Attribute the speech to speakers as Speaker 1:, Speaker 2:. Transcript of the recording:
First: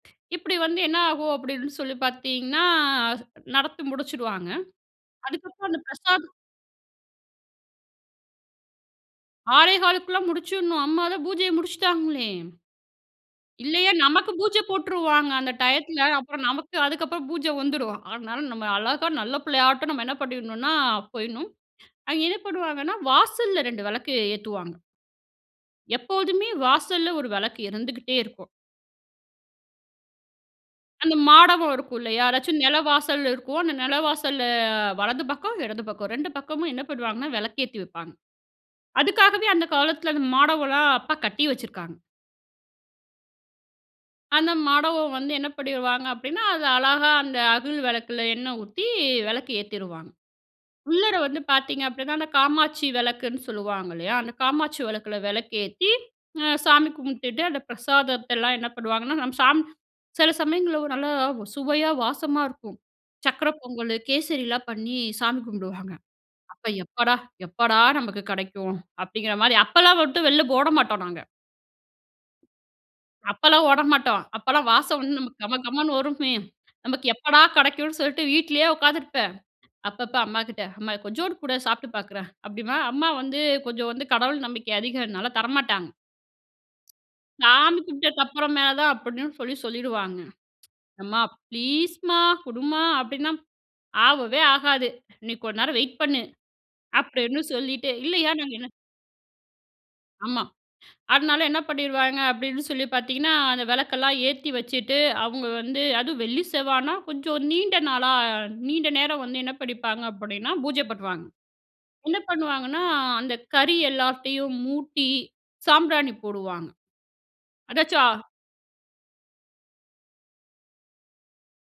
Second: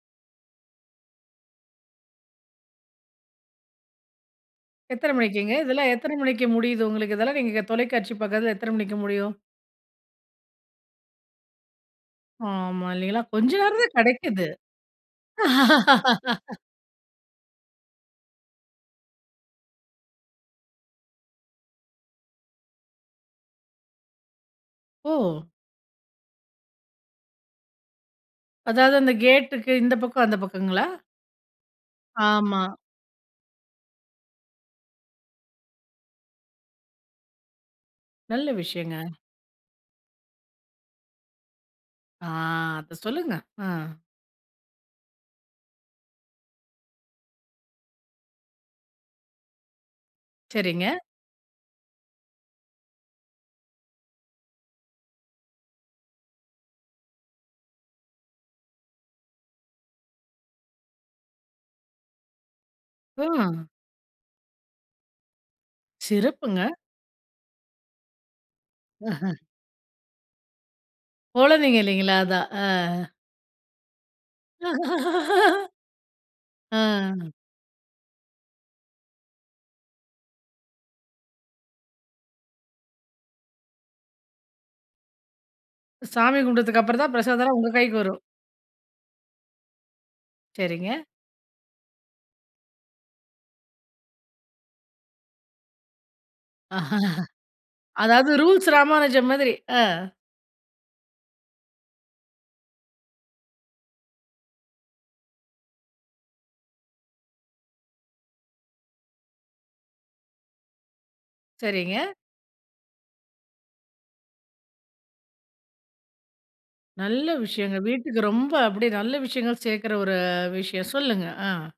Speaker 1: இப்பிடி வந்து என்ன ஆகும் அப்பிடின்னு சொல்லி பார்த்தீங்கன்னா, நடத்தி முடிச்சிடுவாங்க.
Speaker 2: எத்தனை மணிக்குங்க?
Speaker 1: அதுக்கப்புறம் அந்த
Speaker 2: இதெல்லாம் எத்தனை
Speaker 1: பிரசாதம்
Speaker 2: மணிக்கு முடியுது? உங்களுக்கு இதெல்லாம் நீங்க தொலைக்காட்சி பாக்கத்தில எத்தன மணிக்கு முடியும்?
Speaker 1: 6 1/4குள்ள முடிச்சிடணும். அம்மா தான் பூஜைய முடிச்சுட்டாங்களே!
Speaker 2: ஆமா. இல்லீங்களா? கொஞ்சம் நேரம்
Speaker 1: இல்லையே.
Speaker 2: தான்
Speaker 1: நமக்கு
Speaker 2: கிடைக்குது.
Speaker 1: பூஜை போட்டுருவாங்க, அந்த டயத்தில. அப்புறம் நமக்கு அதுக்கப்புறம் பூஜை வந்துரும். அதனால நம்ம அழகா நல்ல புள்ளையாட்டும் நம்ம என்ன பண்ணிடணுனா? போயிடணும். அவிங்க என்ன பண்ணுவாங்கன்னா, வாசல்ல 2 விளக்க ஏத்துவாங்க.
Speaker 2: ஓ!
Speaker 1: எப்போதுமே வாசல்ல 1 விளக்கு இருந்துகிட்டே இருக்கும்.
Speaker 2: அதாவது, அந்த கேட்டுக்கு இந்த பக்கம், அந்த பக்கங்களா?
Speaker 1: அந்த மாடமும் இருக்கும், இல்லையா? யாராச்சும்
Speaker 2: ஆமா.
Speaker 1: நில வாசல் இருக்கும். அந்த நிலவாசல்ல வலது பக்கம், இடது பக்கம். 2 பக்கமும் என்ன பண்ணுவாங்கன்னா, விளக்கேத்தி வைப்பாங்க.
Speaker 2: நல்ல விஷயங்க.
Speaker 1: அதுக்காகவே அந்த காலத்தில அந்த மாடமலாம் அப்பா கட்டி வச்சிருக்காங்க.
Speaker 2: ஆ. அத சொல்லுங்க. அ.
Speaker 1: அந்த மாடம் வந்து என்ன பண்ணிடுவாங்க? அப்படினா, அது அழகா அந்த அகல் விளக்கில எண்ணெய் ஊத்தி விளக்கு ஏத்திருவாங்க.
Speaker 2: சரிங்க.
Speaker 1: உள்ளற வந்து பார்த்தீங்க அப்பிடின்னா, அந்த காமாட்சி விளக்குன்னு சொல்லுவாங்க, இல்லையா? அந்த காமாட்சி விளக்கில விளக்கு ஏத்தி, அ சாமி கும்பிட்டுட்டு அந்த பிரசாதத்தெல்லாம் என்ன பண்ணுவாங்கன்னா? நம்ம சாமி சில சமயங்கள்ல நல்லா சுவையா வாசமா இருக்கும். சக்கரை
Speaker 2: அ.
Speaker 1: பொங்கலு, கேசரிலாம் பண்ணி சாமி கும்பிடுவாங்க. அப்ப,
Speaker 2: சிறப்புங்க.
Speaker 1: எப்படா, எப்படா நமக்கு கிடைக்கும்? அப்பிடிங்கிற மாரி அப்பலாம் மட்டும் வெளில ஓட மாட்டோம், நாங்க.
Speaker 2: குழந்தைங்க இல்லைங்களா? அதான். அ.
Speaker 1: அப்பலாம் ஓட மாட்டோம். அப்பலாம் வாசம் வந்து நமக்கு கம கமன்னு வருமே! நமக்கு
Speaker 2: அ.
Speaker 1: எப்படா கிடைக்கும்னு சொல்ட்டு வீட்டிலேயே உட்காந்துருப்பேன். அப்பப்ப அம்மாகிட்ட, "அம்மா கொஞ்சோடு குடேன். சாப்புட்டு பார்க்குறேன்." அப்பிடீம்பேன், அம்மா வந்து கொஞ்சம் வந்து கடவுள் நம்பிக்கை அதிகன்னால தரமாட்டாங்க.
Speaker 2: சாமி கும்பிட்டதுக்கு அப்பறம் தான், பிரசாதம்லாம் உங்க
Speaker 1: "சாமி
Speaker 2: கைக்கு வரும்.
Speaker 1: கும்பட்டதுக்கு அப்புறமா தான்." அப்படின்னு சொல்லி சொல்லிடுவாங்க.
Speaker 2: சரிங்க.
Speaker 1: "அம்மா ப்ளீஸ்மா! குடும்மா." அப்பிடின்னா, "ஆவவே ஆகாது. நீ கொஞ்ச நேரம் வெயிட் பண்ணு." அப்பிடின்னு சொல்லிட்டு. இல்லையா,
Speaker 2: அதாவது
Speaker 1: நாங்க என்ன
Speaker 2: ரூல்ஸ் ராமானுஜம் மாதிரி. அ.
Speaker 1: ஆமா. அதனால என்ன பண்ணிருவாங்க. அப்பிடின்னு சொல்லி பார்த்தீங்கன்னா, அந்த விளக்கெல்லாம் ஏத்தி வச்சுட்டு, அவங்க வந்து அதுவும் வெள்ளி, செவ்வாய்னால கொஞ்சம் நீண்ட நாளா நீண்ட நேரம் வந்து என்ன பண்ணிப்பாங்க அப்படின்னா, பூஜை பண்ணுவாங்க
Speaker 2: சரிங்க.
Speaker 1: என்ன பண்ணுவாங்கன்னா? அந்த கறி எல்லாத்தையும் மூட்டி சாம்பிராணி போடுவாங்க.
Speaker 2: நல்ல விஷயங்க.
Speaker 1: அதாச்சா
Speaker 2: வீட்டுக்கு ரொம்ப அப்படியே நல்ல விஷயங்கள் சேர்க்கிற ஒரு விஷயம் சொல்லுங்க. அ.